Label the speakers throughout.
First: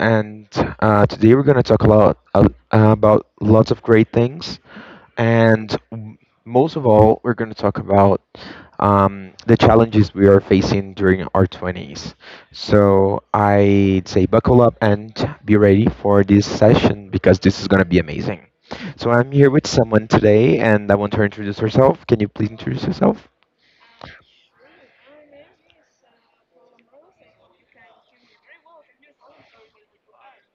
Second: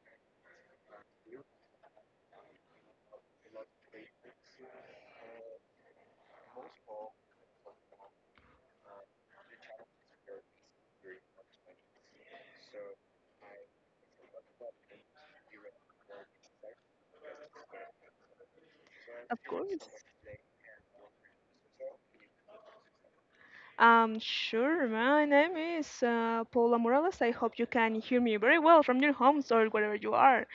Speaker 1: And Today we're going to talk a lot about lots of great things. And m- Most of all, we're going to talk about the challenges we are facing during our 20s. So I'd say buckle up and be ready for this session because this is going to be amazing. So I'm
Speaker 2: Of
Speaker 1: here with
Speaker 2: course.
Speaker 1: someone today, and I want her to introduce herself. Can you please introduce yourself?
Speaker 2: Sure. My name is Paula Morales. I hope you can hear me very well from your homes or wherever you are.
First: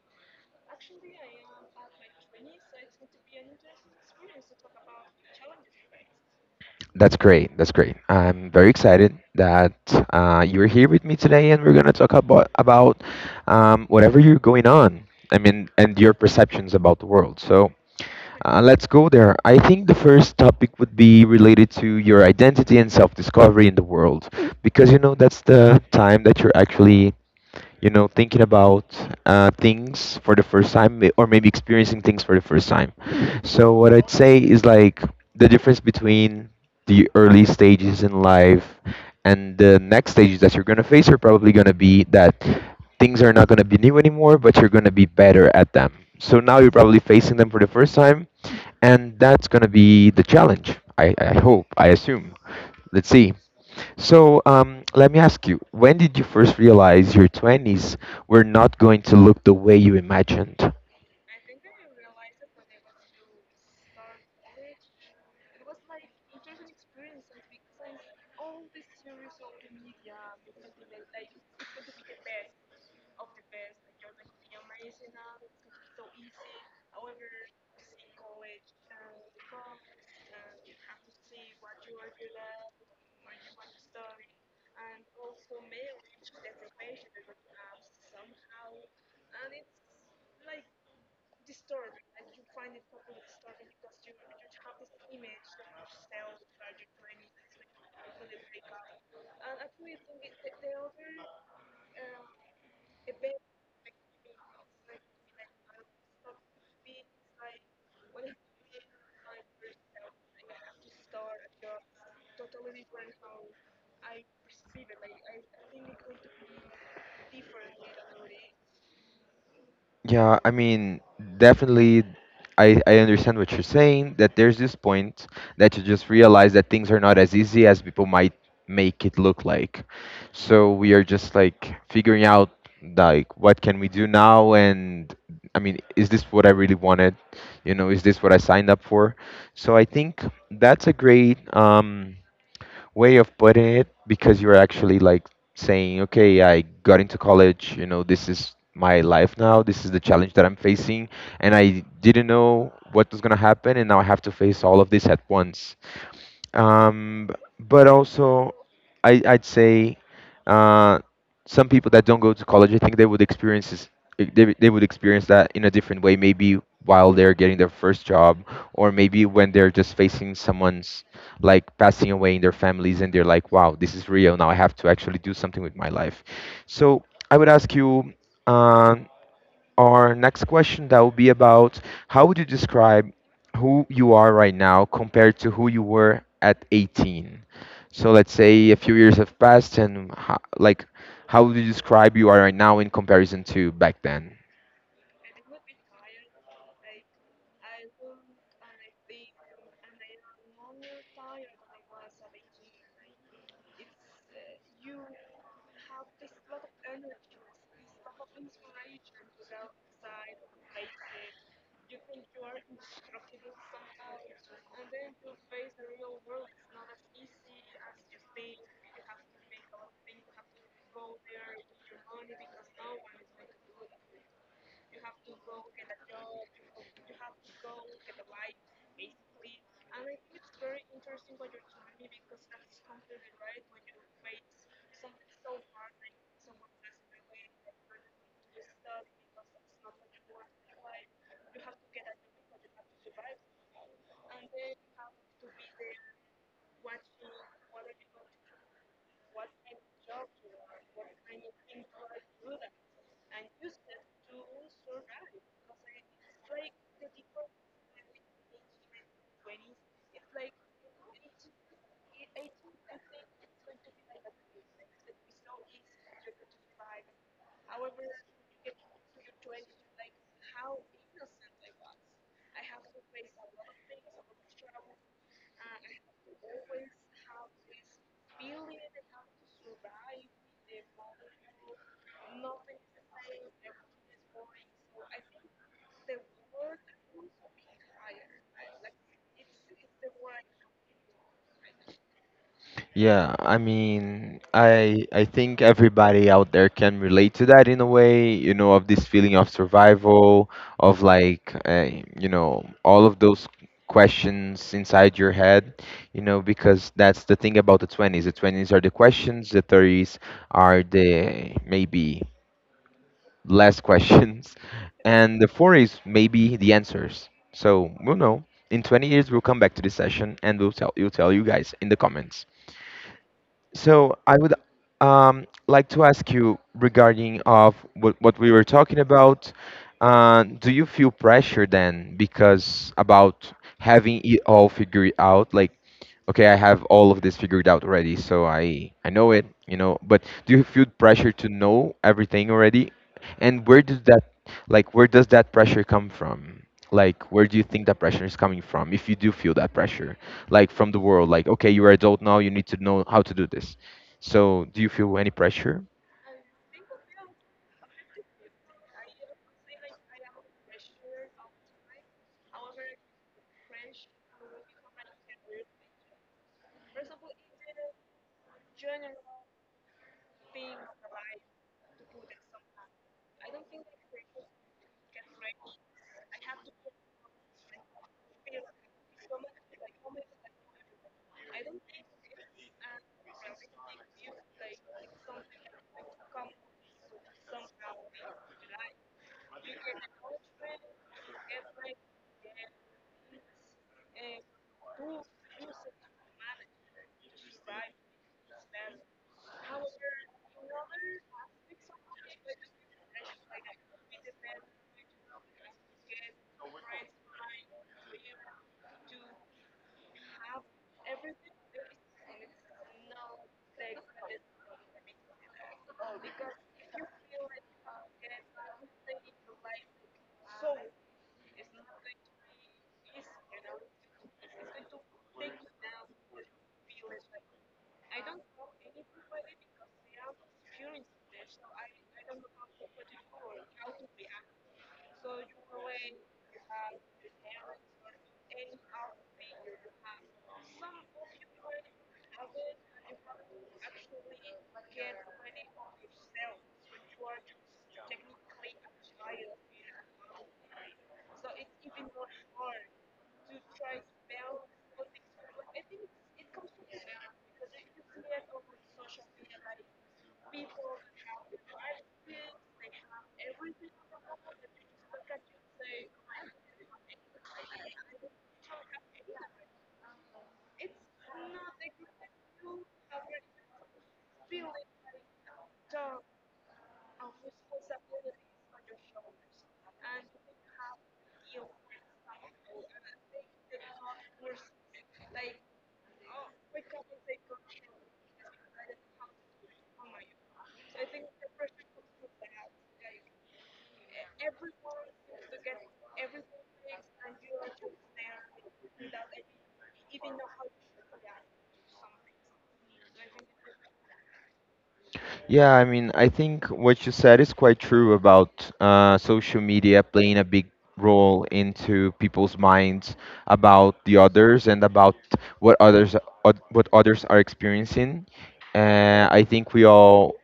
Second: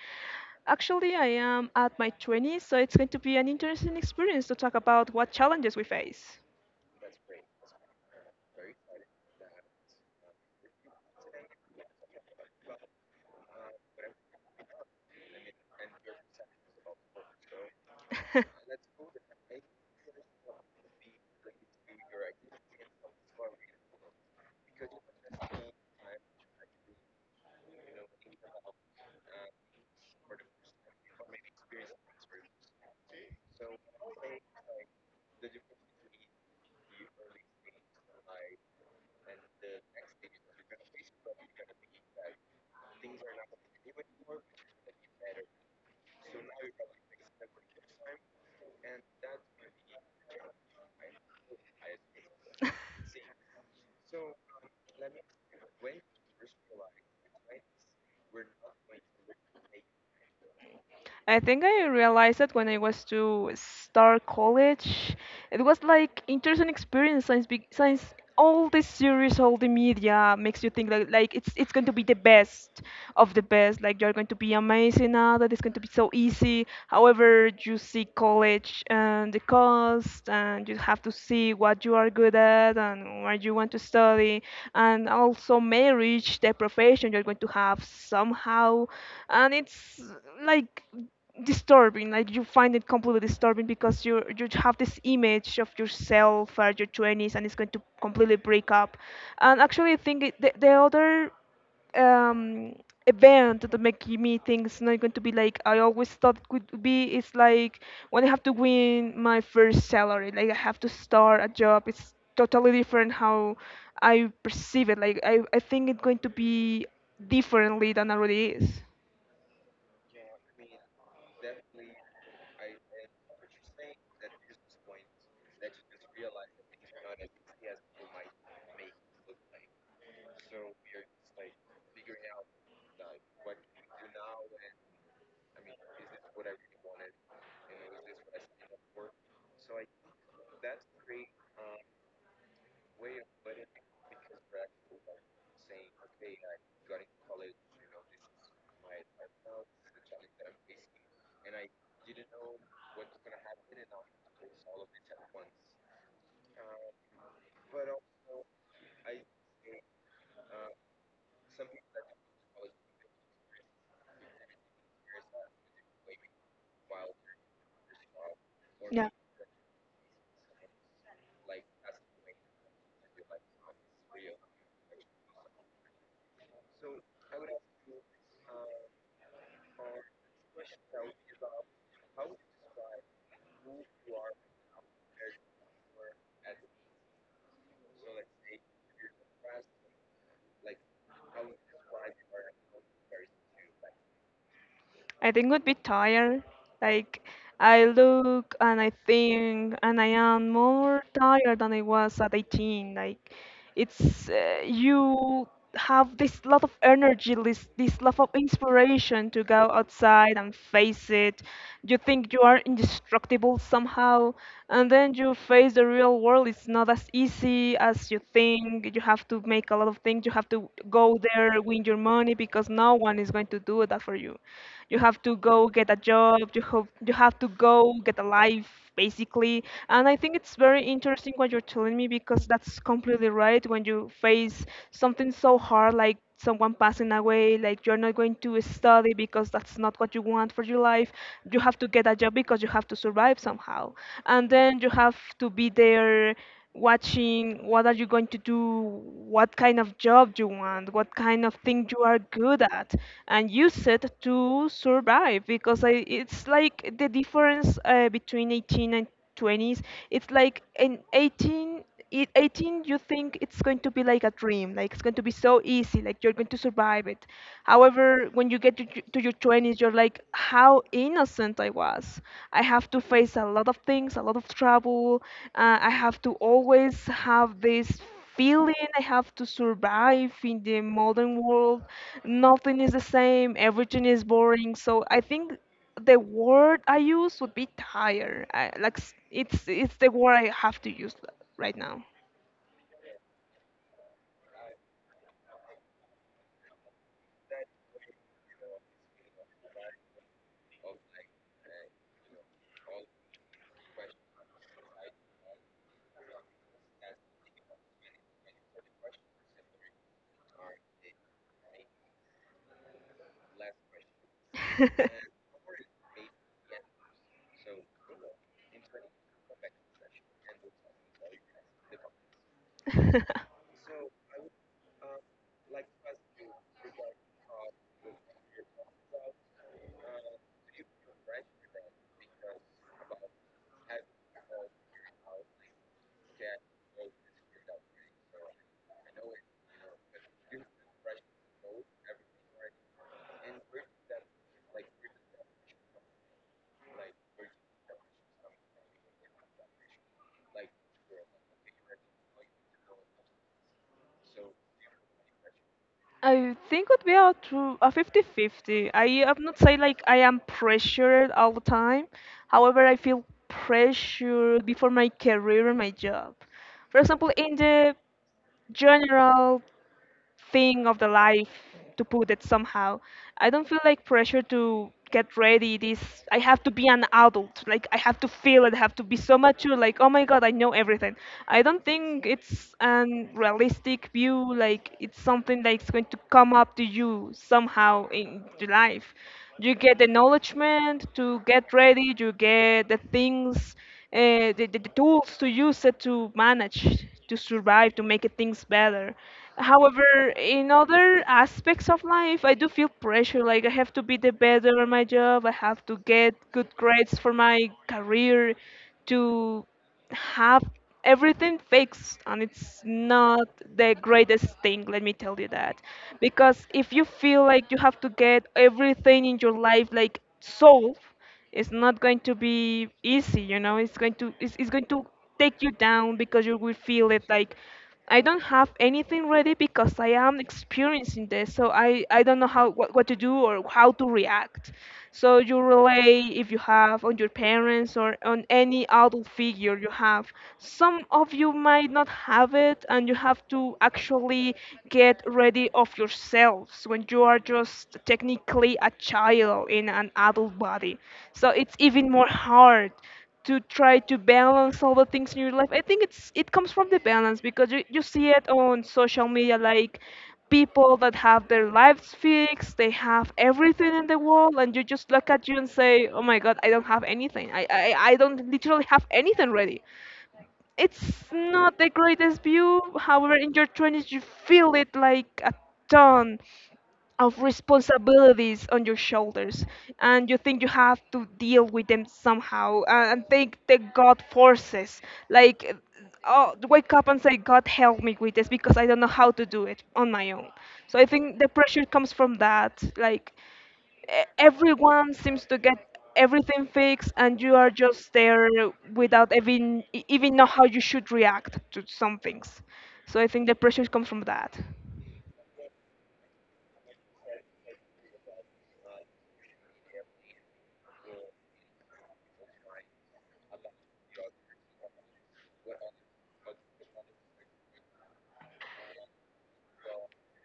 Speaker 2: Actually, I am at my 20s, so it's going to be an interesting experience to talk about what challenges we face.
Speaker 1: That's great. That's great. I'm very excited that you're here with me today, and we're gonna talk about whatever you're going on. I mean, and your perceptions about the world. So let's go there. I think the first topic would be related to your identity and self-discovery in the world, because you know that's the time that you're actually, you know, thinking about things for the first time, or maybe experiencing things for the first time. So what I'd say is like, the difference between the early stages in life and the next stages that you're going to face are probably going to be that things are not going to be new anymore, but you're going to be better at them. So now you're probably facing them for the first time, and that's going to be the challenge. I hope, I assume. Let's see. So let me ask you, when did you first realize your 20s were not going to look the way you imagined?
Speaker 2: I think I realized that when I was to start college. It was like interesting experience since since all the series, all the media makes you think that like it's going to be the best of the best. Like you're going to be amazing now, that it's going to be so easy. However, you see college and the cost, and you have to see what you are good at and what you want to study, and also marriage, the profession you're going to have somehow. And it's like disturbing. Like you find it completely disturbing because you have this image of yourself at your 20s and it's going to completely break up. And actually I think the other um event that make me think it's not going to be like I always thought it could be, it's like when I have to win my first salary, like I have to start a job. It's totally different how I perceive it, like I think it's going to be differently than already is.
Speaker 1: Yeah, I mean, definitely, I understand what you're saying, that there's this point that you just realize that things are not as easy as people might make it look like. So we are just like figuring out like what can we do now, and, I mean, is this what I really wanted? You know, is this what I signed up for? So I think that's a great way of putting it, because you're actually like saying, okay, I got into college, you know, this is my life now, this is the challenge that I'm facing, and I didn't know what was going to happen, and now I have to face all of this at once. um, but also, I'd say uh, some people that don't go to college, I think they would experience this, they would experience that in a different way, maybe while they're getting their first job, or maybe when they're just facing someone's like passing away in their families, and they're like, "Wow, this is real. Now I have to actually do something with my life." So I would ask you. uh, our next question that will be about, how would you describe who you are right now compared to who you were at 18? So let's say a few years have passed and like, how would you describe you are right now in comparison to back then?
Speaker 2: I think would be tired. Like I look and I think, and I am more tired than I was at 18. Like it's you have this lot of energy, this lot of inspiration to go outside and face it. You think you are indestructible somehow, and then you face the real world. It's not as easy as you think. You have to make a lot of things. You have to go there, win your money because no one is going to do that for you. You have to go get a job. You have to go get a life basically. And I think it's very interesting what you're telling me because that's completely right. When you face something so hard like someone passing away, like you're not going to study because that's not what you want for your life. You have to get a job because you have to survive somehow. And then you have to be there watching what are you going to do, what kind of job you want, what kind of thing you are good at, and use it to survive. Because I, it's like the difference between 18 and 20s. It's like in 18 you think it's going to be like a dream, like it's going to be so easy, like you're going to survive it. However, when you get to your 20s, you're like how innocent I was. I have to face a lot of things, a lot of trouble. I have to always have this feeling I have to survive in the modern world. Nothing is the same, everything is boring. So I think the word I use would be tired. It's the word I have to use right now.
Speaker 1: Yeah, I mean, I think everybody out there can relate to that in a way, you know, of this feeling of survival, of like, you know, all of those questions inside your head, you know, because that's the thing about the 20s. The 20s are the questions, the 30s are the maybe less questions, and the 40s maybe the answers. So, we'll know. In 20 years, we'll come back to this session and we'll tell you guys in the comments. So I would like to ask you regarding of what we were talking about. Do you feel pressure then because about having it all figured out? Like, okay, I have all of this figured out already, so I know it, you know. But do you feel pressure to know everything already? And where does that, like, where does that pressure come from? Like, where do you think that pressure is coming from, if you do feel that pressure, like from the world, like, okay, you're adult now, you need to know how to do this. So do you feel any pressure?
Speaker 2: I think would be a true a 50-50. I am not say like I am pressured all the time. However, I feel pressured before my career and my job. For example, in the general thing of the life, to put it somehow, I don't feel like pressure to get ready this. I have to be an adult, like I have to feel it. I have to be so mature, like oh my god, I know everything. I don't think it's an realistic view. Like it's something that's going to come up to you somehow in your life. You get the acknowledgement to get ready, you get the things, the tools to use it, to manage, to survive, to make it things better. However, in other aspects of life, I do feel pressure. Like I have to be the best at my job. I have to get good grades for my career, to have everything fixed, and it's not the greatest thing. Let me tell you that, because if you feel like you have to get everything in your life like solved, it's not going to be easy, you know. It's going to take you down because you will feel it like I don't have anything ready because I am experiencing this. So I don't know what to do or how to react. So you rely, if you have, on your parents or on any adult figure you have. Some of you might not have it and you have to actually get ready already of yourselves when you are just technically a child in an adult body. So it's even more hard to try to balance all the things in your life. I think it's it comes from the balance because you see it on social media like people that have their lives fixed, they have everything in the world, and you just look at you and say, oh my god, I don't have anything. I don't literally have anything ready. It's not the greatest view. However, in your 20s, you feel it like a ton of responsibilities on your shoulders, and you think you have to deal with them somehow. And think that god forces, like, oh, wake up and say god help me with this because I don't know how to do it on my own. So I think the pressure comes from that, like everyone seems to get everything fixed and you are just there without even know how you should react to some things. So I think the pressure comes from that.
Speaker 1: Yeah, I mean, I think what you said is quite true about social media playing a big role into people's minds, about the others and about what others, what others are experiencing. I think we all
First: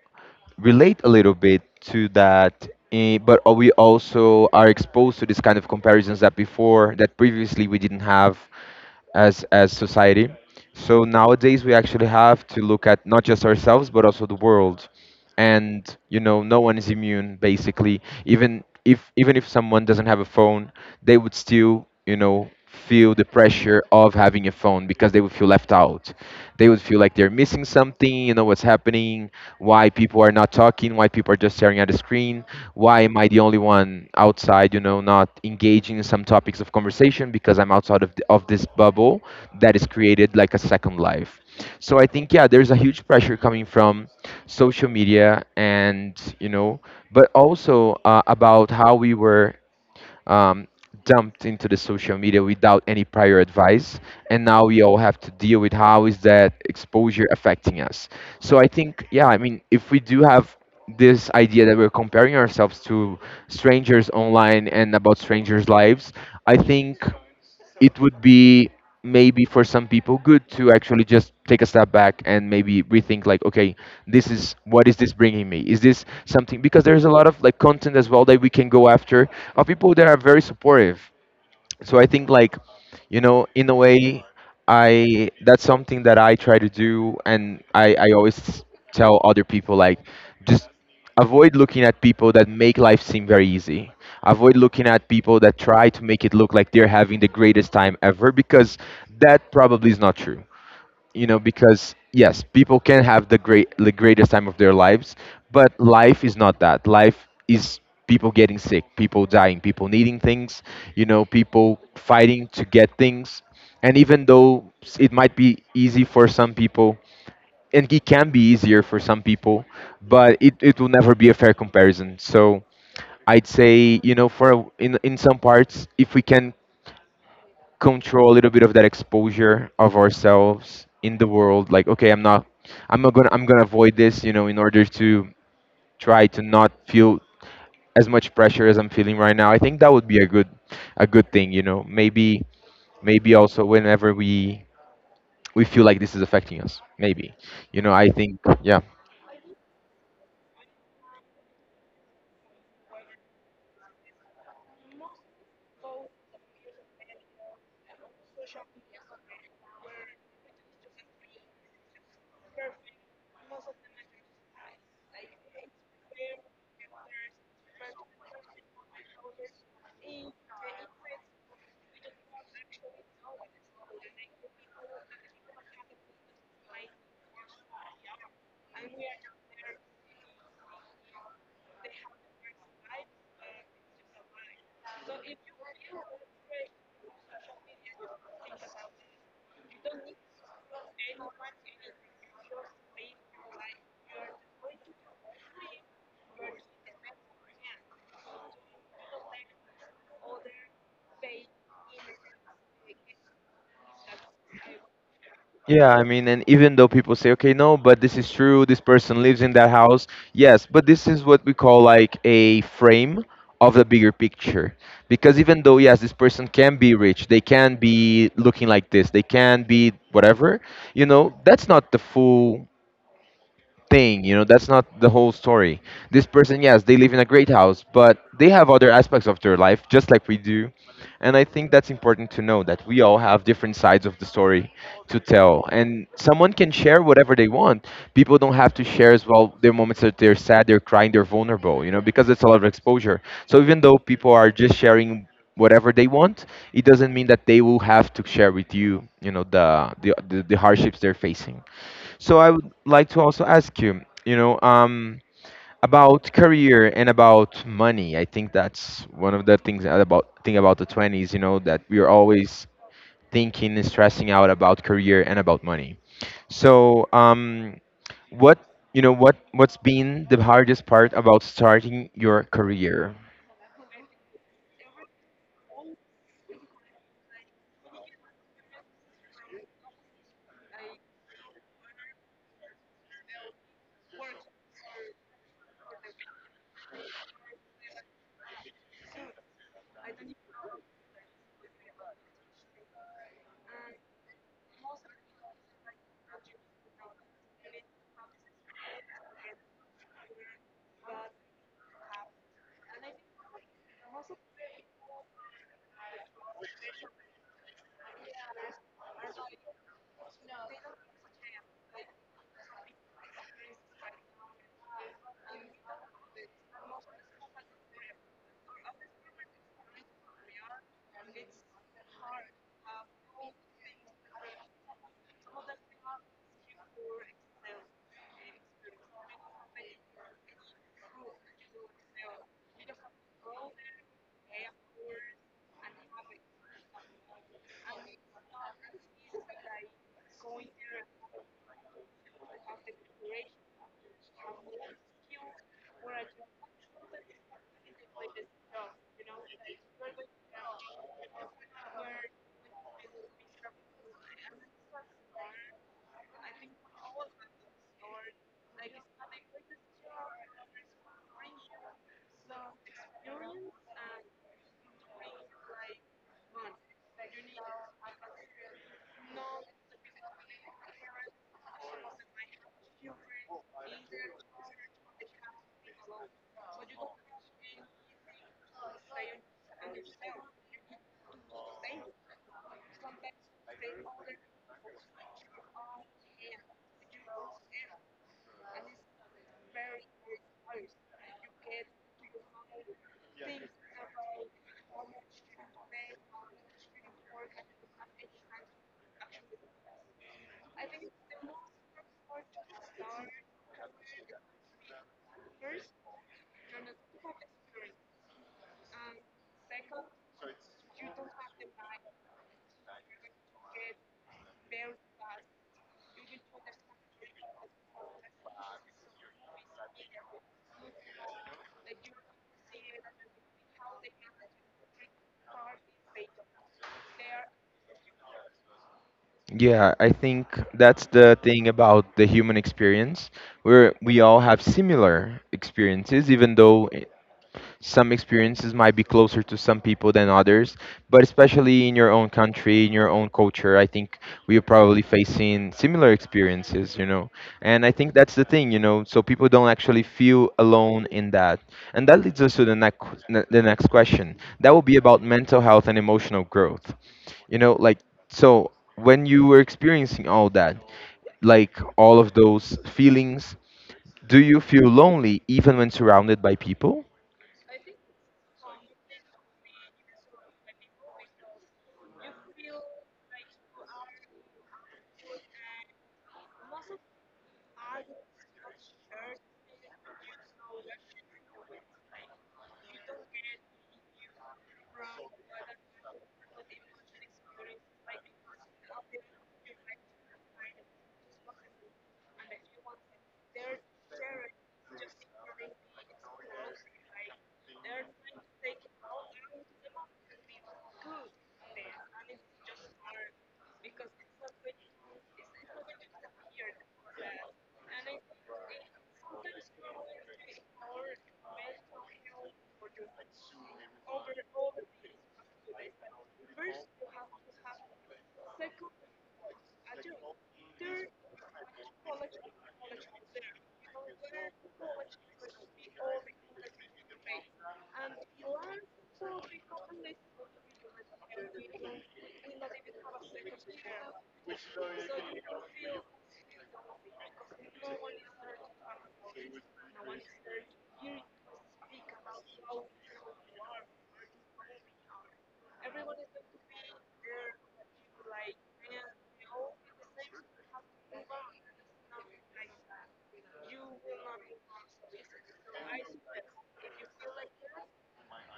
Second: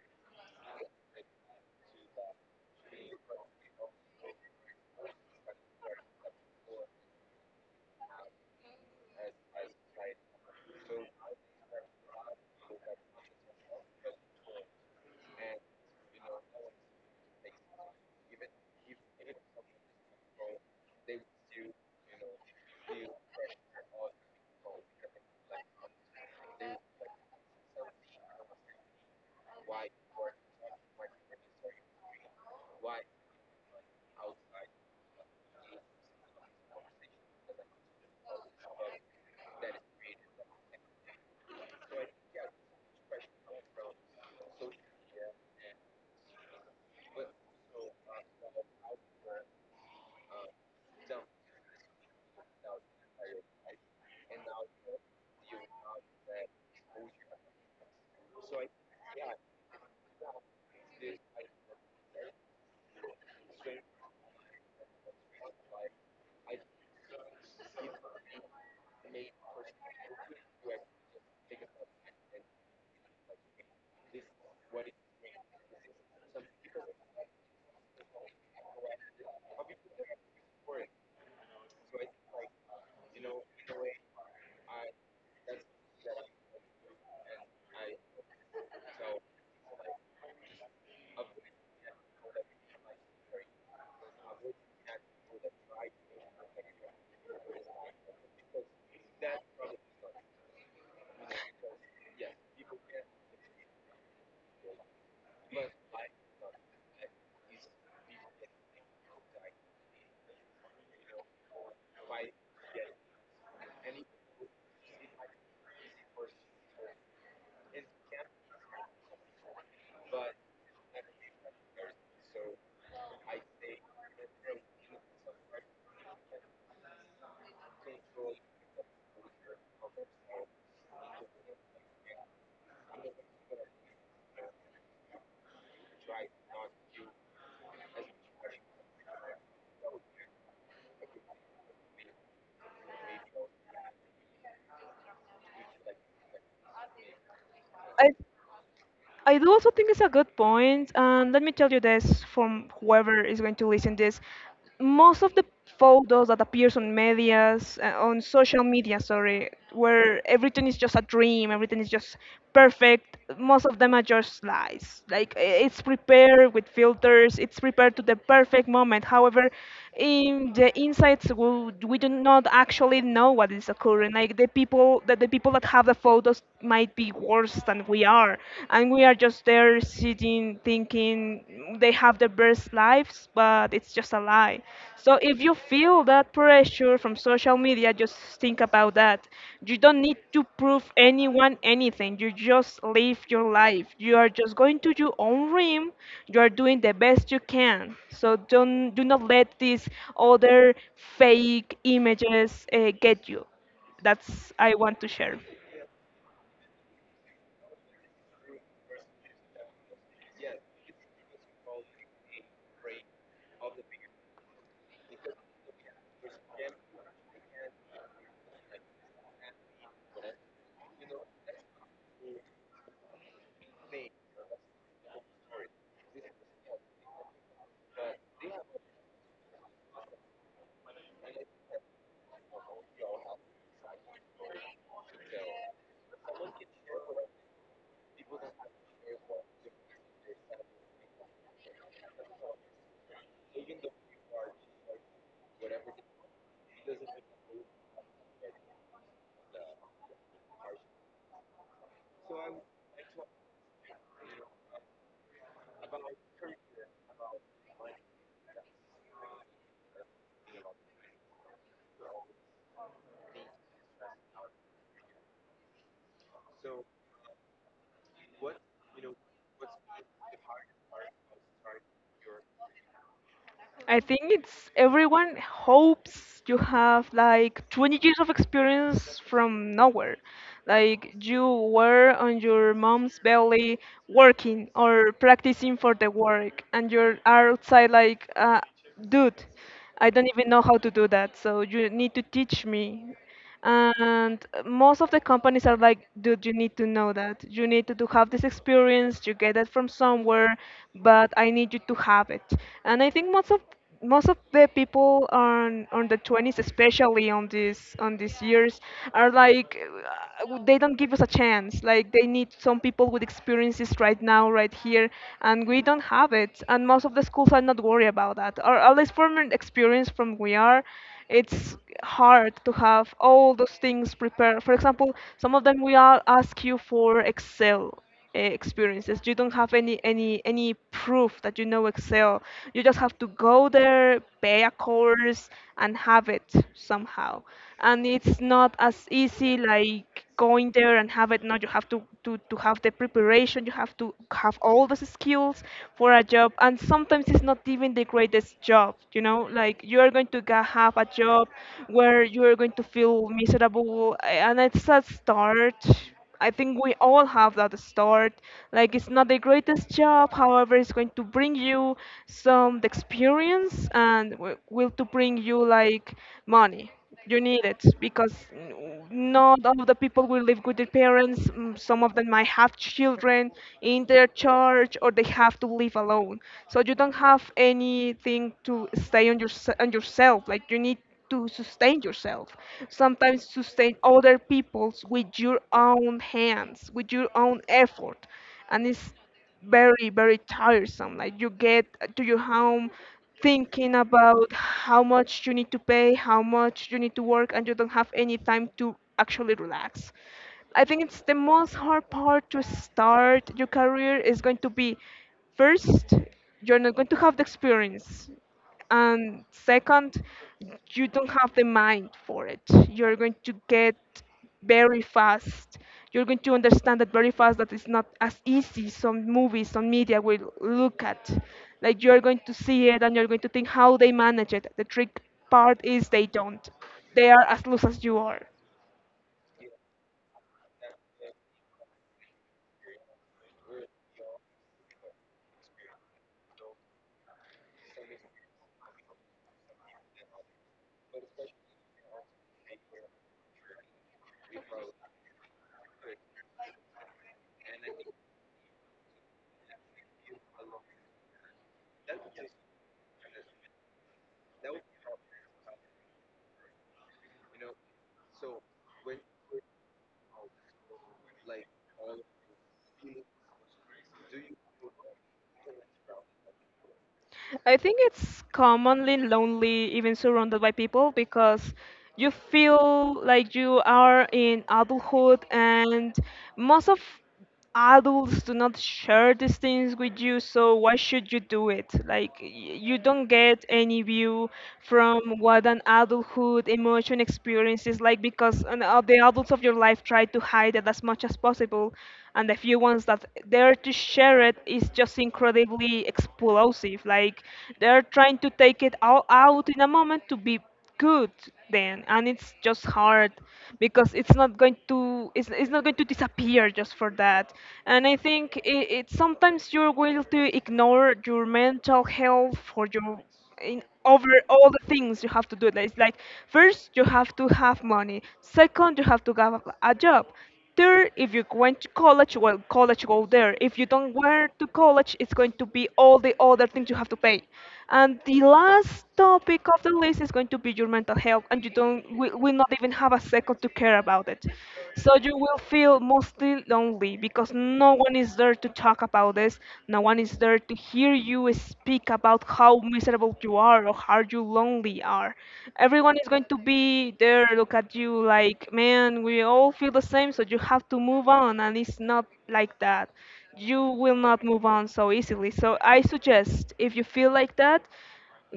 Speaker 1: relate a little bit to that, but we also are exposed to this kind of comparisons that, before that, previously we didn't have as society. So nowadays we actually have to look at not just ourselves but also the world. And you know, no one is immune, basically. Even if, someone doesn't have a phone, they would still, you know, feel the pressure of having a phone because they would feel left out. They would feel like they're missing something, you know, what's happening, why people are not talking, why people are just staring at the screen, why am I the only one outside, you know, not engaging in some topics of conversation because I'm outside of, of this bubble that is created like a second life. So I think, yeah, there's a huge pressure coming from social media and, you know, but also about how we were um, dumped into the social media without any prior advice, and now we all have to deal with how is that exposure affecting us. So I think, yeah, I mean, if we do have this idea that we're comparing ourselves to strangers online and about strangers lives, I think it would be, maybe for some people, good to actually just take a step back and maybe rethink like, okay, this is, what is this bringing me, is this something, because there's a lot of like content as well that we can go after, of people that are very supportive. So I think like, you know, in a way, I that's something that I try to do, and I always tell other people like, just avoid looking at people that make life seem very easy, avoid looking at people that try to make it look like they're having the greatest time ever, because that probably is not true. You know, because yes, people can have the great, the greatest time of their lives, but life is not that. Life is people getting sick, people dying, people needing things, you know, people fighting to get things. And even though it might be easy for some people, and it can be easier for some people, but it will never be a fair comparison. So I'd say, you know, for in some parts, if we can control a little bit of that exposure of ourselves in the world, like, okay, I'm not, I'm not gonna I'm gonna avoid this, you know, in order to try to not feel as much pressure as I'm feeling right now, I think that would be a good, a good thing, you know. Maybe, maybe also whenever we feel like this is affecting us, maybe, you know, I think yeah.
Speaker 2: I do also think it's a good point, and let me tell you this from whoever is going to listen this. Most of the photos that appears on medias, on social media, sorry, where everything is just a dream, everything is just perfect. Most of them are just lies. It's prepared with filters, it's prepared to the perfect moment. However, in the insights, we do not actually know what is occurring. Like the people that have the photos might be worse than we are, and we are just there sitting thinking they have the best lives, but it's just a lie. So if you feel that pressure from social media, just think about that. You don't need to prove anyone anything. You just live your life, you are just going to your own rim, you are doing the best you can. So don't, do not let these other fake images get you. That's I want to share.
Speaker 1: Yeah, I mean, and even though people say, okay, no, but this is true, this person lives in that house, yes, but this is what we call like a frame of the bigger picture. Because even though, yes, this person can be rich, they can be looking like this, they can be whatever, you know, that's not the full thing, you know, that's not the whole story. This person, yes, they live in a great house, but they have other aspects of their life just like we do. And I think that's important to know, that we all have different sides of the story to tell, and someone can share whatever they want. People don't have to share as well their moments that they're sad, they're crying, they're vulnerable, you know, because it's a lot of exposure. So even though people are just sharing whatever they want, it doesn't mean that they will have to share with you, you know, the hardships they're facing. So I would like to also ask you, you know, about career and about money. I think that's one of the things that, about thing about the 20s, you know, that we are always thinking and stressing out about career and about money. So, what, you know, what's been the hardest part about starting your career?
Speaker 2: I think it's everyone hopes you have like 20 years of experience from nowhere. Like you were on your mom's belly working or practicing for the work, and you're outside like, dude, I don't even know how to do that, so you need to teach me. And most of the companies are like, dude, you need to know that, you need to have this experience, you get it from somewhere, but I need you to have it. And I think most of the people on the 20s, especially on these years, are like, they don't give us a chance. Like they need some people with experiences right now, right here, and we don't have it. And most of the schools are not worried about that, or at least from an experience from we are. It's hard to have all those things prepared. For example, some of them ask you for Excel experiences. You don't have any proof that you know Excel. You just have to go there, pay a course, and have it somehow. And it's not as easy like going there and have it. No, you have to have the preparation. You have to have all the skills for a job. And sometimes it's not even the greatest job. You know, like you are going to have a job where you're going to feel miserable and it's a start. I think we all have that start. Like it's not the greatest job, however it's going to bring you some experience and will to bring you like money. You need it because, not all of the people will live with their parents. Some of them might have children in their charge, or they have to live alone. So you don't have anything to stay on your on yourself. Like you need to sustain yourself. Sometimes sustain other people's with your own hands, with your own effort, and it's very very tiresome like you get to your home thinking about how much you need to pay how much you need to work and you don't have any time to actually relax. I think it's the most hard part to start your career is going to be, first, you're not going to have the experience, and second, you don't have the mind for it. You're going to get very fast, you're going to understand that very fast, that it's not as easy some movies some media will look at. Like you're going to see it and you're going to think how they manage it. The trick part is they don't, they are as loose as you are.
Speaker 1: Yeah, I think that's the thing about the human experience, where we all have similar experiences, even though some experiences might be closer to some people than others, but especially in your own country, in your own culture, I think we are probably facing similar experiences, you know. And I think that's the thing, you know, so people don't actually feel alone in that. And that leads us to the next, the next question. That will be about mental health and emotional growth. You know, like so when you were experiencing all that, like all of those feelings, do you feel lonely even when surrounded by people?
Speaker 2: I think it's commonly lonely, even surrounded by people, because you feel like you are in adulthood, and most of adults do not share these things with you. So why should you do it? Like you don't get any view from what an adulthood emotion experience is like because the adults of your life tried to hide it as much as possible, and the few ones that dare to share it is just incredibly explosive. Like they're trying to take it all out in a moment to be good then and it's just hard because it's not going to, it's not going to disappear just for that. And I think it sometimes you're going to ignore your mental health for your, in over all the things you have to do. It's like first you have to have money. Second, you have to have a job. Third, if you went to college, well, college go there. If you don't went to college, it's going to be all the other things you have to pay. And the last topic of the list is going to be your mental health, and you don't will not even have a second to care about it. So you will feel mostly lonely because no one is there to talk about this. No one is there to hear you speak about how miserable you are or how you lonely are. Everyone is going to be there, look at you like, man, we all feel the same, so you have to move on. And it's not like that. You will not move on so easily. So I suggest if you feel like that,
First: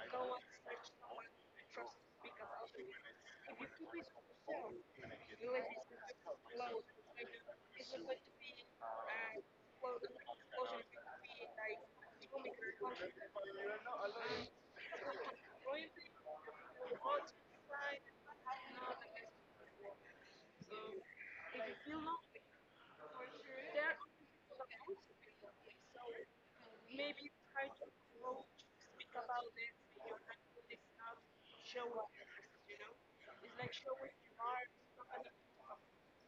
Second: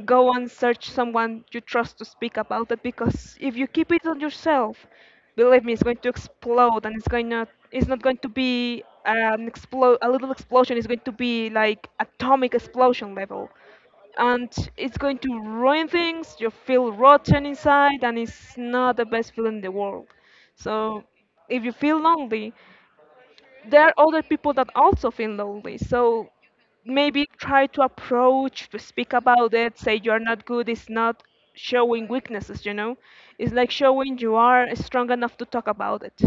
Speaker 2: go and search someone you trust to speak about it, because if you keep it on yourself, believe me, it's going to explode, and it's going to, it's not going to be an explode, a little explosion, it's going to be like atomic explosion level. And it's going to ruin things, you feel rotten inside, and it's not the best feeling in the world. So if you feel lonely, there are other people that also feel lonely. So maybe try to approach, to speak about it, say you're not good, it's not showing weaknesses, you know? It's like showing you are strong enough to talk about it.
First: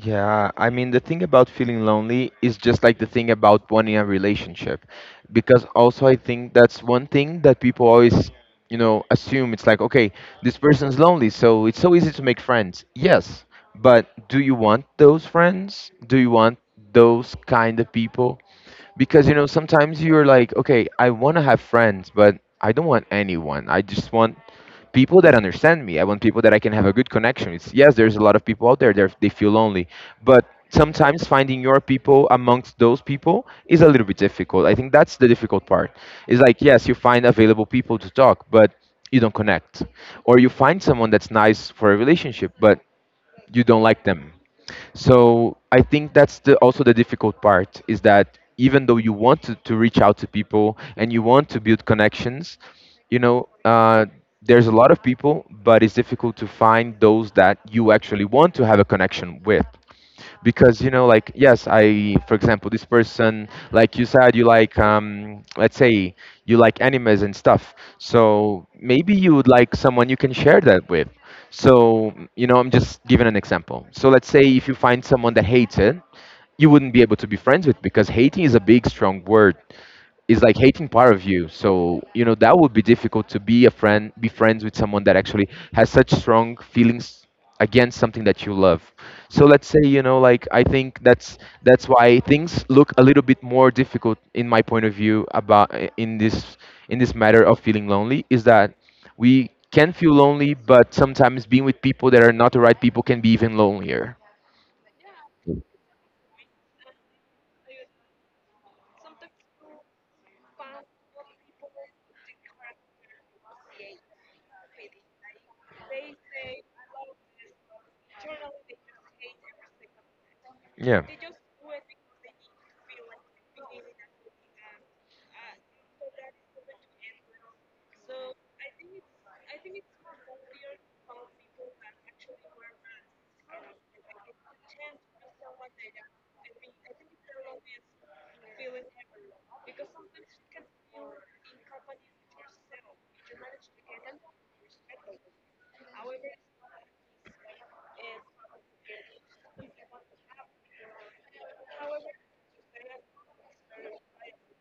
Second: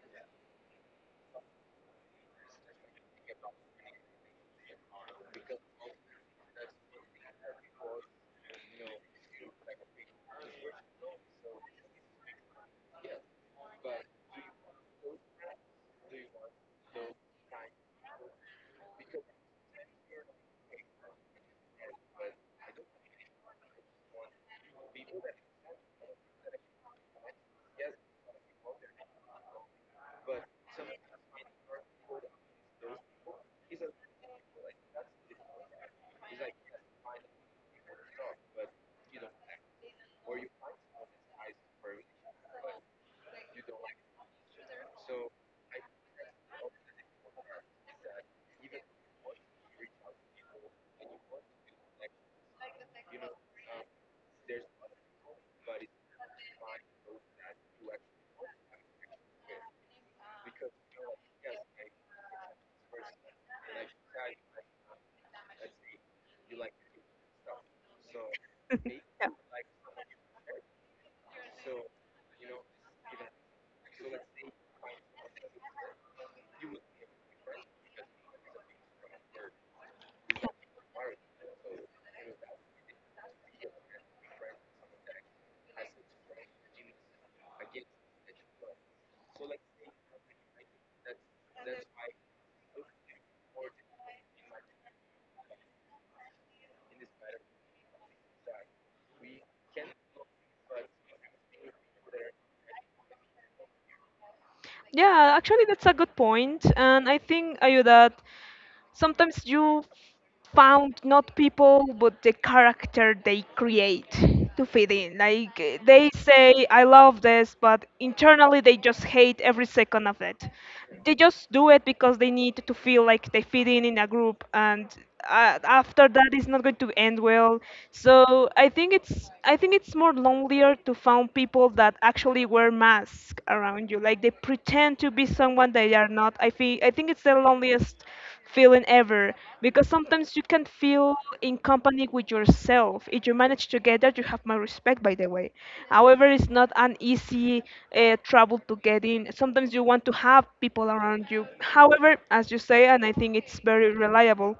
Speaker 1: Yeah, I mean, the thing about feeling lonely is just like the thing about wanting a relationship. Because also, I think that's one thing that people always, you know, assume it's like, okay, this person's lonely, so it's so easy to make friends. Yes, but do you want those friends? Do you want those kind of people? Because, you know, sometimes you're like, okay, I want to have friends, but I don't want anyone. I just want people that understand me. I want people that I can have a good connection. There's a lot of people out there that they feel lonely, but sometimes finding your people amongst those people is a little bit difficult. I think that's the difficult part. It's like yes, you find available people to talk, but you don't connect, or you find someone that's nice for a relationship, but you don't like them. So I think that's the, also the difficult part is that even though you want to reach out to people and you want to build connections, you know, there's a lot of people, but it's difficult to find those that you actually want to have a connection with because you know like yes I for example this person like you said you like let's say you like animes and stuff so maybe you would like someone you can share that with. So you know I'm just giving an example. So let's say if you find someone that hates it, you wouldn't be able to be friends with because hating is a big strong word, is like hating part of you. So you know that would be difficult to be a friend, be friends with someone that actually has such strong feelings against something that you love. So let's say you know like I think that's why things look a little bit more difficult in my point of view about in this matter of feeling lonely is that we can feel lonely, but sometimes being with people that are not the right people can be even lonelier.
Speaker 2: Yeah, actually, that's a good point, and I think, Ayu, that sometimes you found not people but the character they create to fit in. Like they say, I love this, but internally they just hate every second of it.
Speaker 1: Yeah.
Speaker 2: They just do it because they need to feel like they fit in a group, and after that it's not going to end well. So I think it's more lonelier to find people that actually wear masks around you, like they pretend to be someone they are not. I think it's the loneliest feeling ever, because sometimes you can feel in company with yourself. If you manage to get that, you have my respect, by the way. However, it's not an easy trouble to get in. Sometimes you want to have people around you, however, as you say, and I think it's very reliable,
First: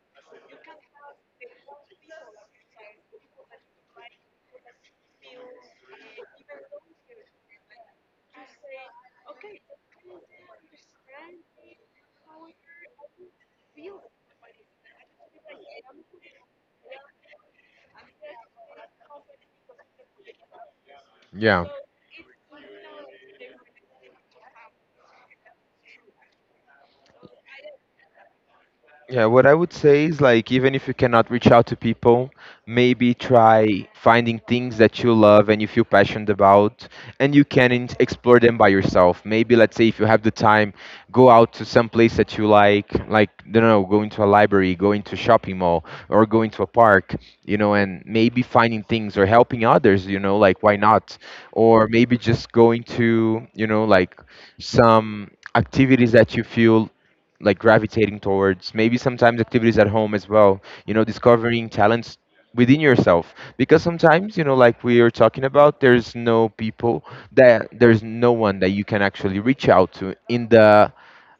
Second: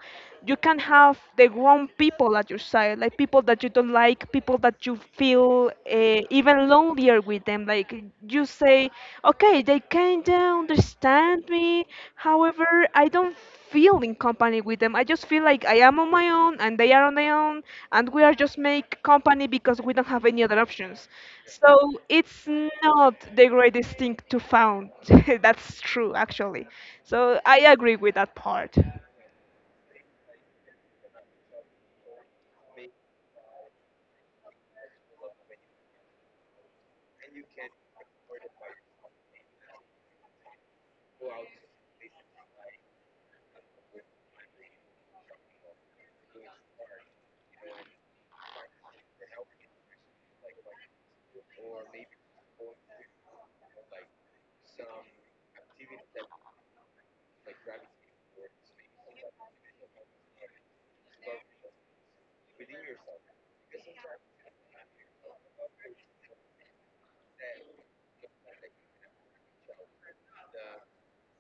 Speaker 2: you can have the wrong people at your side, like people that you don't like, people that you feel even lonelier with them. Like you say, okay, they kind of understand me. However, I don't feel in company with them. I just feel like I am on my own and they are on their own, and we are just make company because we don't have any other options.
Speaker 1: Yeah.
Speaker 2: So it's not the greatest thing to found. That's true, actually. So I agree with that part.
Speaker 1: Yeah, what I would say is like even if you cannot reach out to people, maybe try finding things that you love and you feel passionate about, and you can explore them by yourself. Maybe let's say if you have the time, go out to some place that you like I don't know, going to a library, going to a shopping mall, or going to a park, you know, and maybe finding things or helping others, you know, like why not? Or maybe just going to, you know, like some activities that you feel like gravitating towards, maybe sometimes activities at home as well. You know, discovering talents within yourself because sometimes you know like we are talking about there's no one that you can actually reach out to in the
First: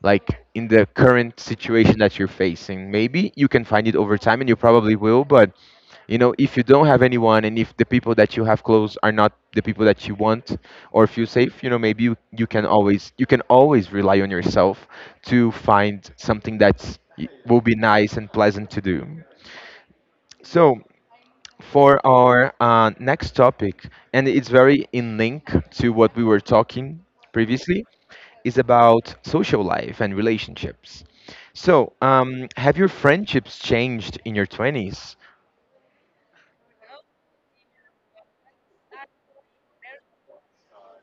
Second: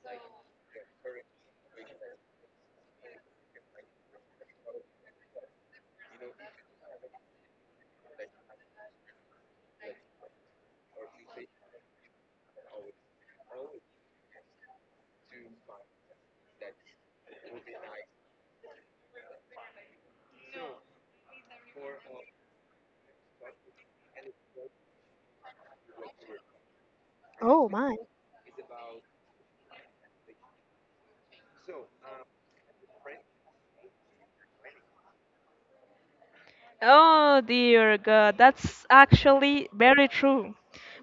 Speaker 1: like in the current situation that you're facing. Maybe you can find it over time and you probably will. But you know, if you don't have anyone and if the people that you have close are not the people that you want or feel safe, you know, maybe you can always, you can always rely on yourself to find something that's will be nice and pleasant to do. So for our next topic, and it's very in link to what we were talking
Speaker 2: Oh
Speaker 1: previously,
Speaker 2: my.
Speaker 1: is about social life and relationships. So have your friendships changed in your 20s?
Speaker 2: Oh dear God, that's actually very true.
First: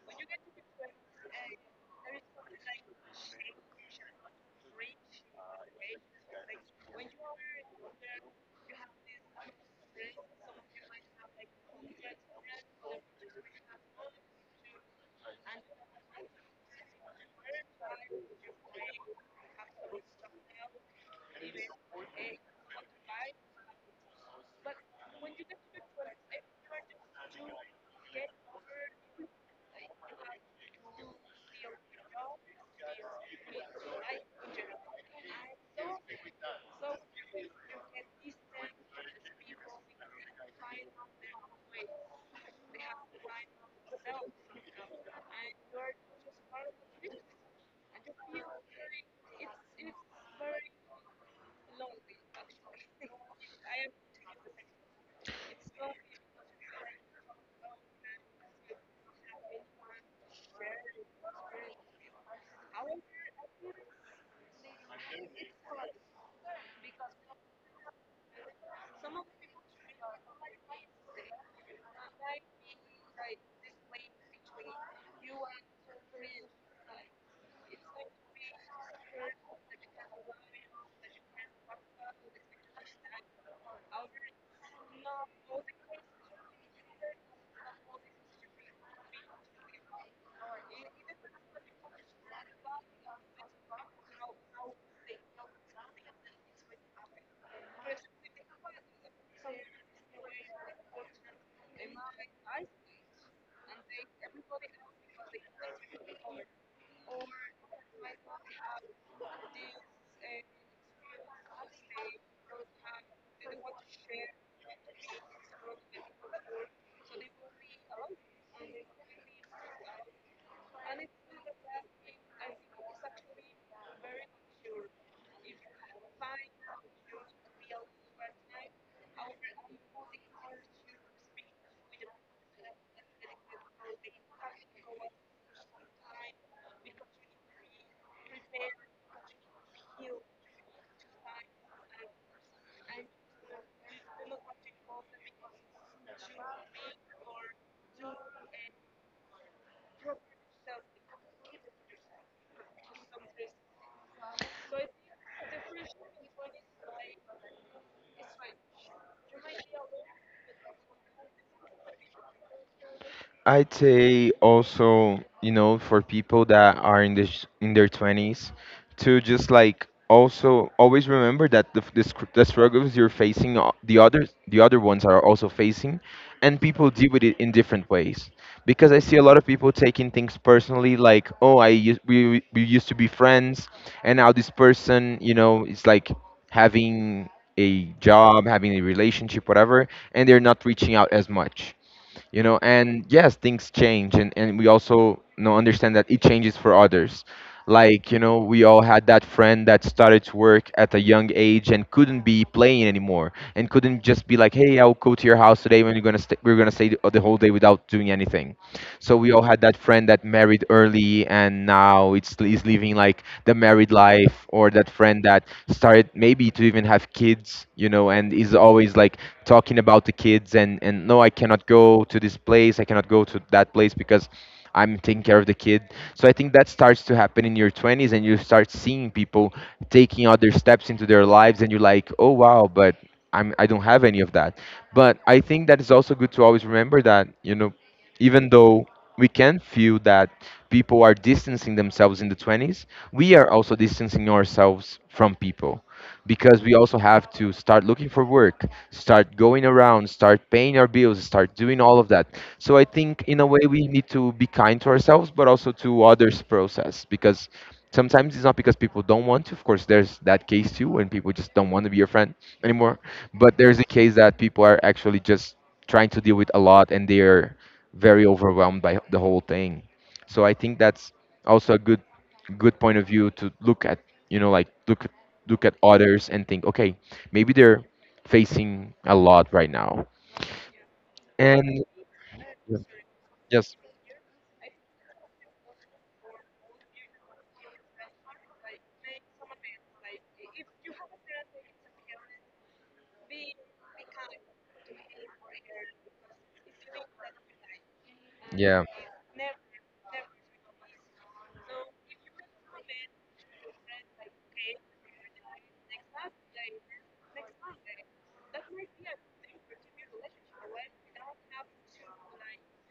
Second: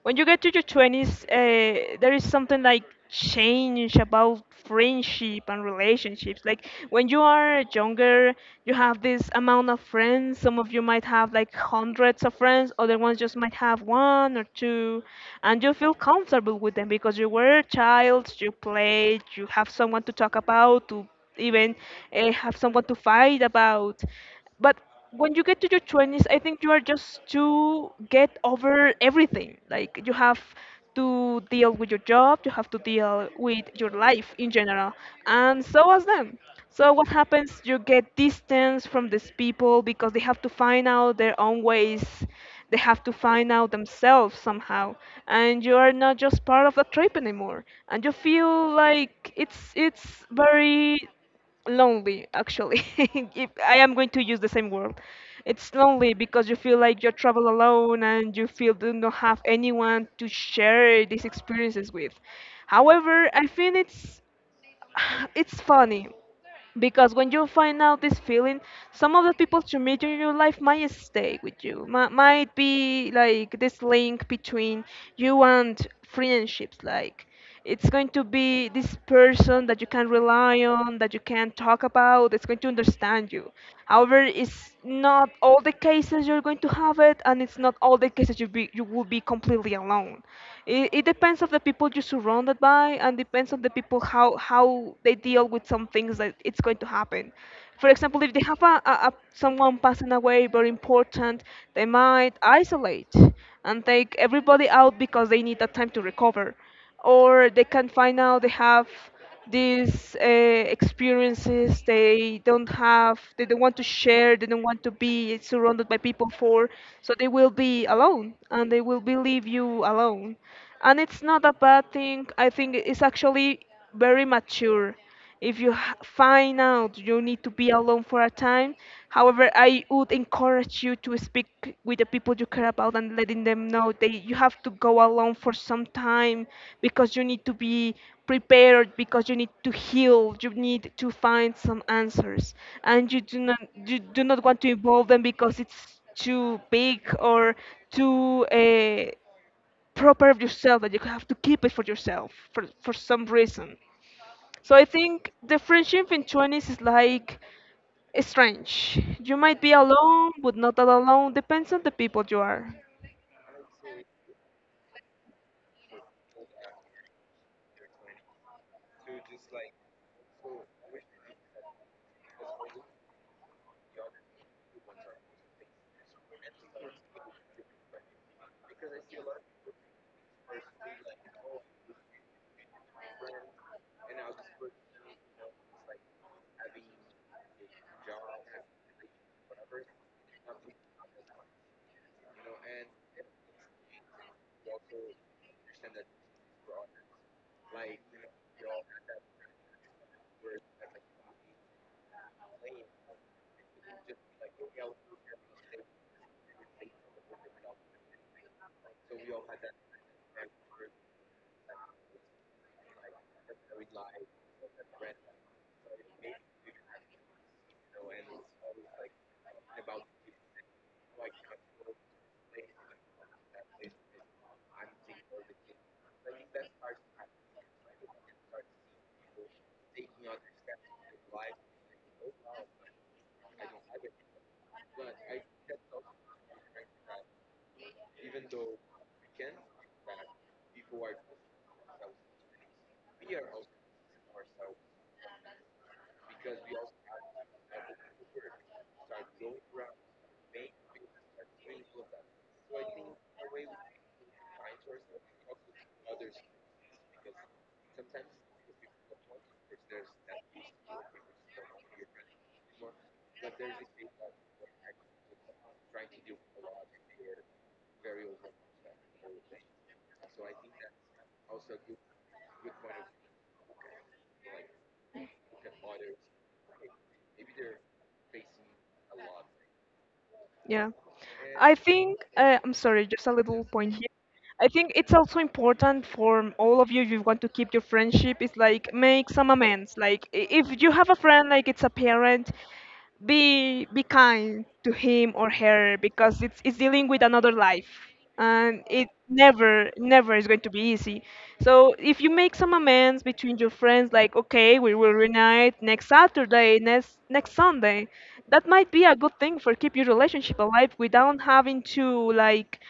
Speaker 2: When you get to your 20s, there is something like change about friendship and relationships. Like when you are younger, you have this amount of friends. Some of you might have like hundreds of friends, other ones just might have one or two, and you feel comfortable with them because you were a child, you played, you have someone to talk about, to even have someone to fight about. But when you get to your 20s, I think you are just to get over everything. Like you have to deal with your job, you have to deal with your life in general, and so as them. So what happens? You get distance from these people because they have to find out their own ways. They have to find out themselves somehow, and you are not just part of the trip anymore. And you feel like it's very lonely actually if I am going to use the same word. It's lonely because you feel like you travel alone and you feel do not have anyone to share these experiences with. However, I think it's it's funny because when you find out this feeling, some of the people you meet in your life might stay with you. Might be like this link between you and friendships. Like it's going to be this person that you can rely on, that you can talk about. That's going to understand you. However, it's not all the cases you're going to have it, and it's not all the cases you will be completely alone. It depends on the people you're surrounded by, and depends on the people how they deal with some things that it's going to happen. For example, if they have a someone passing away very important, they might isolate and take everybody out because they need that time to recover, or they can find out they have these experiences they don't have, they don't want to share, they don't want to be surrounded by people for, so they will be alone and they will be leave you alone. And it's not a bad thing, I think it's actually very mature if you find out you need to be alone for a time. However, I would encourage you to speak with the people you care about and letting them know that you have to go alone for some time because you need to be prepared, because you need to heal, you need to find some answers, and you do not want to involve them because it's too big or too. Proper of yourself that you have to keep it for yourself for some reason. So I think the friendship in 20s is like strange. You might be alone, but not all alone. Depends on the people you are.
Speaker 1: I'd say also, you know, for people that are in this in their 20s, to just like also always remember that the struggles you're facing the other ones are also facing, and people deal with it in different ways. Because I see a lot of people taking things personally, like oh I used we used to be friends and now this person, you know, is like having a job, having a relationship, whatever, and they're not reaching out as much. You know, and yes things change, and we also, you know, understand that it changes for others. Like you know we all had that friend that started to work at a young age and couldn't be playing anymore and couldn't just be like hey I'll go to your house today when we're gonna stay the whole day without doing anything. So we all had that friend that married early and now it's is living like the married life, or that friend that started maybe to even have kids, you know, and is always like talking about the kids, and no I cannot go to this place, I cannot go to that place because I'm taking care of the kid. So I think that starts to happen in your 20s and you start seeing people taking other steps into their lives and you're like oh wow, but I don't have any of that. But I think that it's also good to always remember that you know, even though we can feel that people are distancing themselves in the 20s, we are also distancing ourselves from people, because we also have to start looking for work, start going around, start paying our bills, start doing all of that. So I think in a way we need to be kind to ourselves, but also to others' process, because sometimes it's not because people don't want to. Of course, there's that case too when people just don't want to be your friend anymore. But there's a case that people are actually just trying to deal with a lot and they're very overwhelmed by the whole thing. So I think that's also a good good point of view to look at. You know, like look at others and think, okay, maybe they're facing a lot right now.
Speaker 2: Yeah. I
Speaker 1: And
Speaker 2: think, I'm sorry, just a little
Speaker 1: yes,
Speaker 2: point here. I think it's also important for all of you if you want to keep your friendship is like make some amends. Like if you have a friend like it's a parent, be kind to him or her because it's dealing with another life. And
Speaker 1: yeah,
Speaker 2: it never never is going to be easy. So if you make some amends between your friends, like okay, we will reunite next Saturday, next Sunday, that might be a good thing for keep your relationship alive without having to like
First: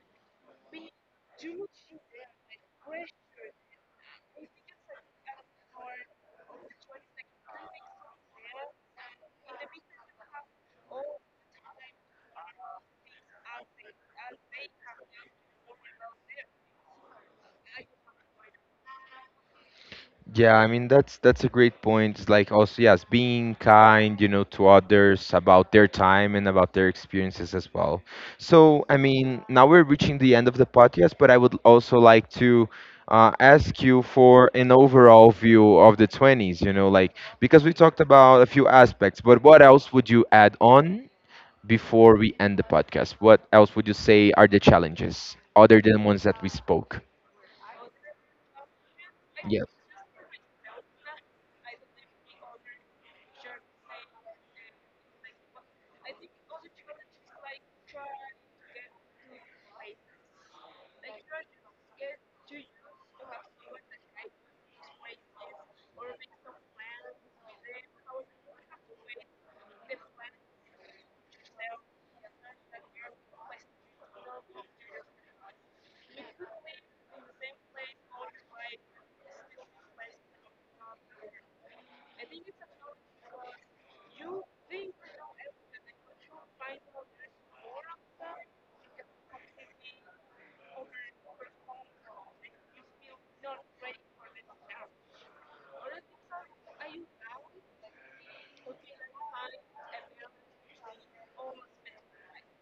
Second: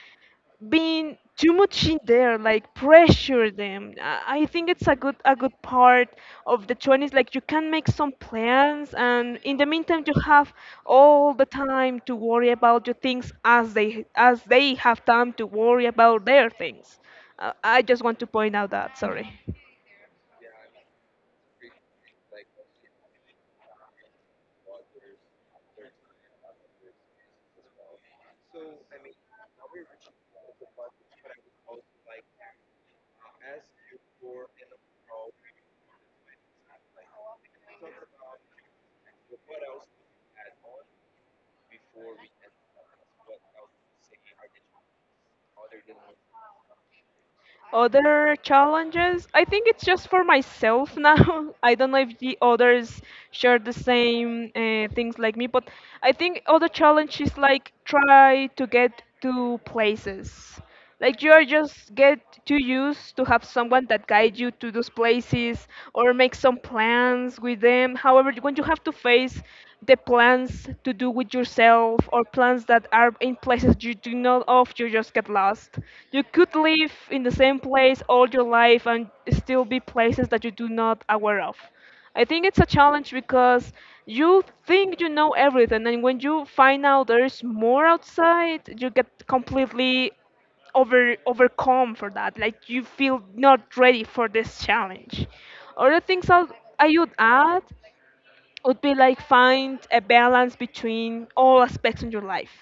Speaker 2: being too much in there, like pressure them. I think it's a good part of the 20s. Like you can make some plans, and in the meantime, you have all the time to worry about your things as they have time to worry about their things. I just want to point out that. Sorry.
Speaker 1: yeah, I mean that's a great point. It's like also yes, being kind, you know, to others about their time and about their experiences as well. So I mean, now we're reaching the end of the podcast, but I would also like to ask you for an overall view of the 20s. You know, like because we talked about a few aspects, but what else would you add on before we end the podcast? What else would you say are the challenges other than ones that we spoke?
Speaker 2: Other challenges? I think
Speaker 1: Yes.
Speaker 2: it's just for myself now. I don't know if the others share the same things like me, but I think other challenge is like try to get to places. Like you are just get too used to have someone that guide you to those places or make some plans with them. However, when you have to face the plans to do with yourself or plans that are in places you do not of, you just get lost. You could live in the same place all your life and still be places that you do not aware of. I think it's a challenge because you think you know everything, and when you find out there's more outside you get completely overcome for that. Like, you feel not ready for this challenge. Other things I would add would be like find a balance between all aspects in your life,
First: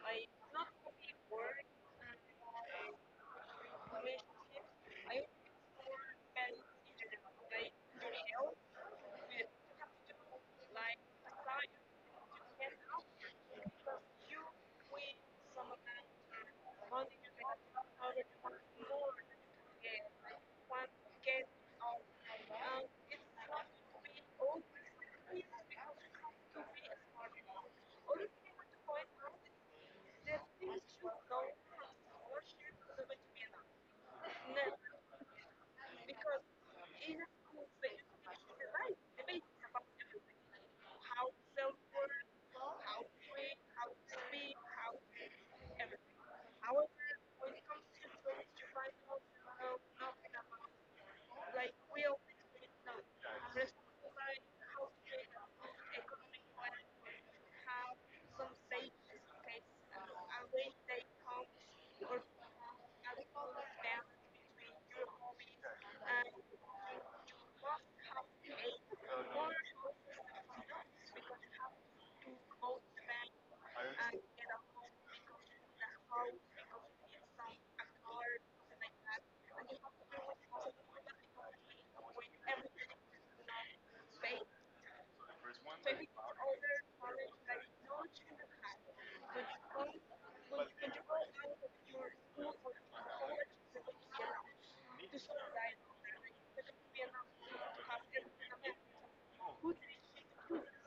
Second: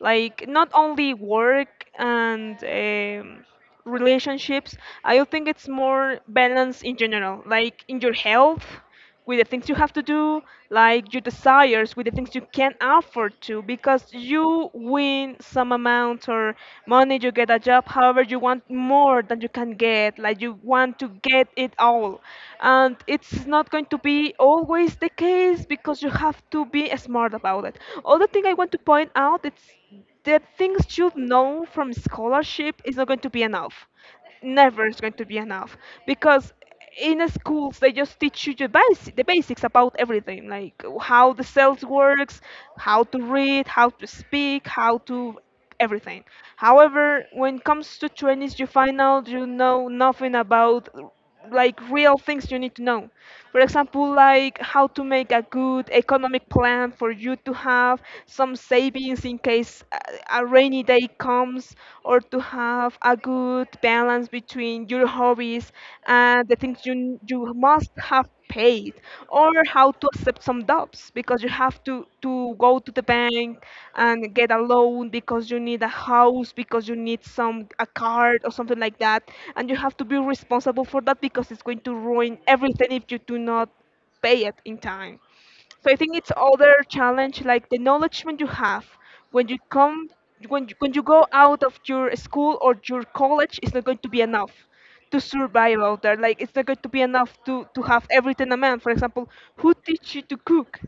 Speaker 2: like not only work and
Speaker 1: Relationships
Speaker 2: relationships. I
Speaker 1: are
Speaker 2: don't think it's more balance in general,
Speaker 1: important,
Speaker 2: like in your
Speaker 1: but your health
Speaker 2: health with the
Speaker 1: is
Speaker 2: things you have to
Speaker 1: something
Speaker 2: do,
Speaker 1: like
Speaker 2: like your
Speaker 1: foundation.
Speaker 2: desires with the things you can afford to, because
Speaker 1: Because you,
Speaker 2: you
Speaker 1: with
Speaker 2: win
Speaker 1: some
Speaker 2: some
Speaker 1: of them,
Speaker 2: amount or
Speaker 1: want to
Speaker 2: money, you get a job, however
Speaker 1: get
Speaker 2: you
Speaker 1: more,
Speaker 2: want more than you can
Speaker 1: get
Speaker 2: get, like you
Speaker 1: one,
Speaker 2: want to
Speaker 1: get
Speaker 2: get it
Speaker 1: all.
Speaker 2: all.
Speaker 1: It's
Speaker 2: And it's
Speaker 1: not
Speaker 2: not going
Speaker 1: to
Speaker 2: to
Speaker 1: be
Speaker 2: be
Speaker 1: old, it's
Speaker 2: always the
Speaker 1: because
Speaker 2: case because you have
Speaker 1: to
Speaker 2: to be
Speaker 1: be a smart
Speaker 2: smart about
Speaker 1: one.
Speaker 2: it. Other
Speaker 1: Only
Speaker 2: thing I want to
Speaker 1: the point
Speaker 2: point
Speaker 1: now
Speaker 2: out,
Speaker 1: is
Speaker 2: it's the
Speaker 1: that you know what
Speaker 2: things you
Speaker 1: you're
Speaker 2: know from scholarship is not
Speaker 1: going to
Speaker 2: going
Speaker 1: be.
Speaker 2: to be enough. Never is going to be enough, because in the schools they just teach you the basics about everything, like how the cells works, how to read, how to speak, how to everything. However, when it comes to trainees, you find out you know nothing about, like, real things you need to know. For example, like how to make a good economic plan for you to have some savings in case a rainy day comes, or to have a good balance between your hobbies and the things you must have paid, or how to accept some debts because you have to go to the bank and get a loan because you need a house, because you need some a card or something like that, and you have to be responsible for that because it's going to ruin everything if you do not pay it in time. So I think it's other challenge, like the knowledge when you have when you come when you go out of your school or your college is not going to be enough to survive out there. Like, it's not going to be enough to have everything, a man. For example, who teach you to cook?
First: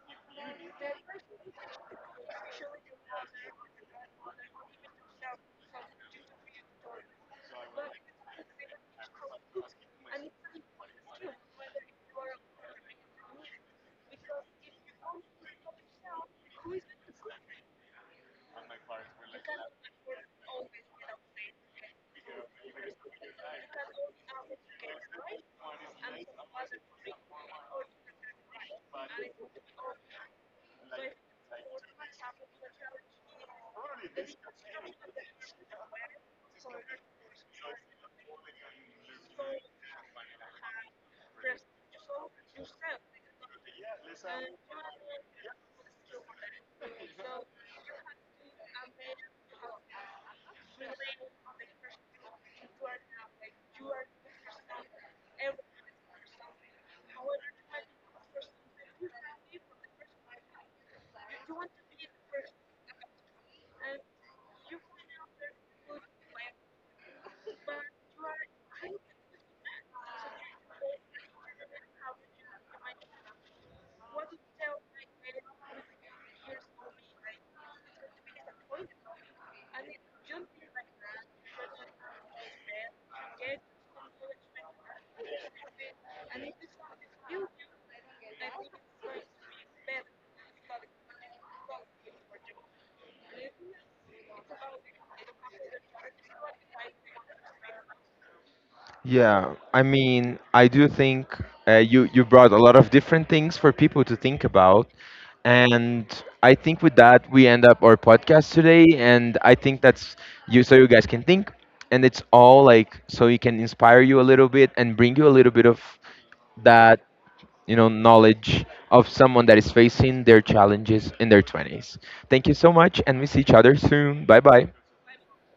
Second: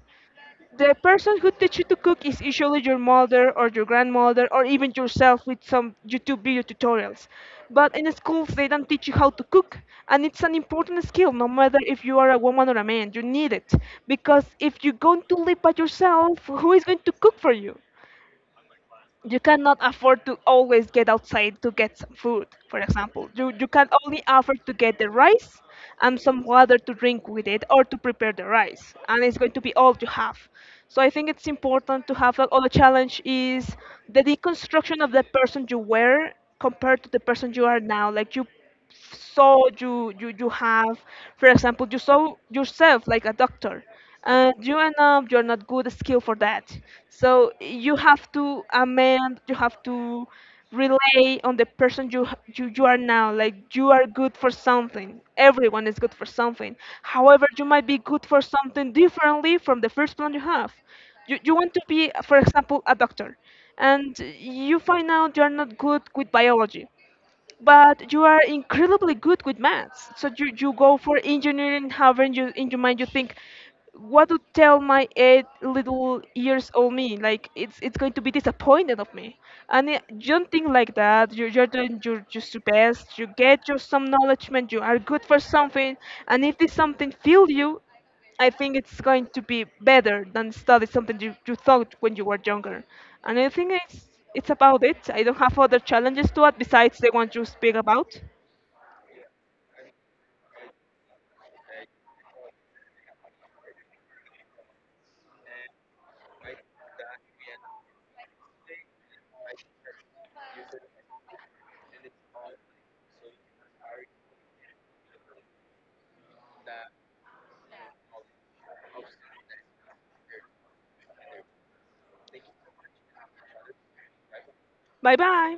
Speaker 2: The person who teach you to cook is usually your mother or your grandmother, or even yourself with some YouTube video tutorials. But in schools they don't teach you how to cook, and it's an important skill, no matter if you are a woman or a man. You need it because if you're going to live by yourself, who is going to cook for you? You cannot afford to always get outside to get some food, for example. You can only afford to get the rice and some water to drink with it, or to prepare the rice, and it's going to be all you have. So I think it's important to have, like, all the challenge is the deconstruction of the person you were compared to the person you are now. Like so you you have, for example, you saw yourself like a doctor and you end up you're not good skill for that, so you have to amend, you have to rely on the person you are now. Like, you are good for something, everyone is good for something. However, you might be good for something differently from the first plan you have. You want to be, for example, a doctor, and you find out you're not good with biology, but you are incredibly good with maths. So you go for engineering. However, in your mind you think, what to tell my 8 little years old me? Like, it's going to be disappointed of me. You don't think like that. You're doing your just your best. You get your some knowledge, man. You are good for something. And if this something fail you, I think it's going to be better than study something you thought when you were younger. And I think it's about it. I don't have other challenges to add besides the ones you speak about.
Speaker 1: Yeah, I mean, I do think you brought a lot of different things for people to think about, and I think with that we end up our podcast today. And I think that's you, so you guys can think, and it's all like so you can inspire you a little bit and bring you a little bit of that you know knowledge of someone that is facing their challenges in their 20s. Thank you so much, and we see each other soon. Bye bye.
Speaker 2: Bye bye.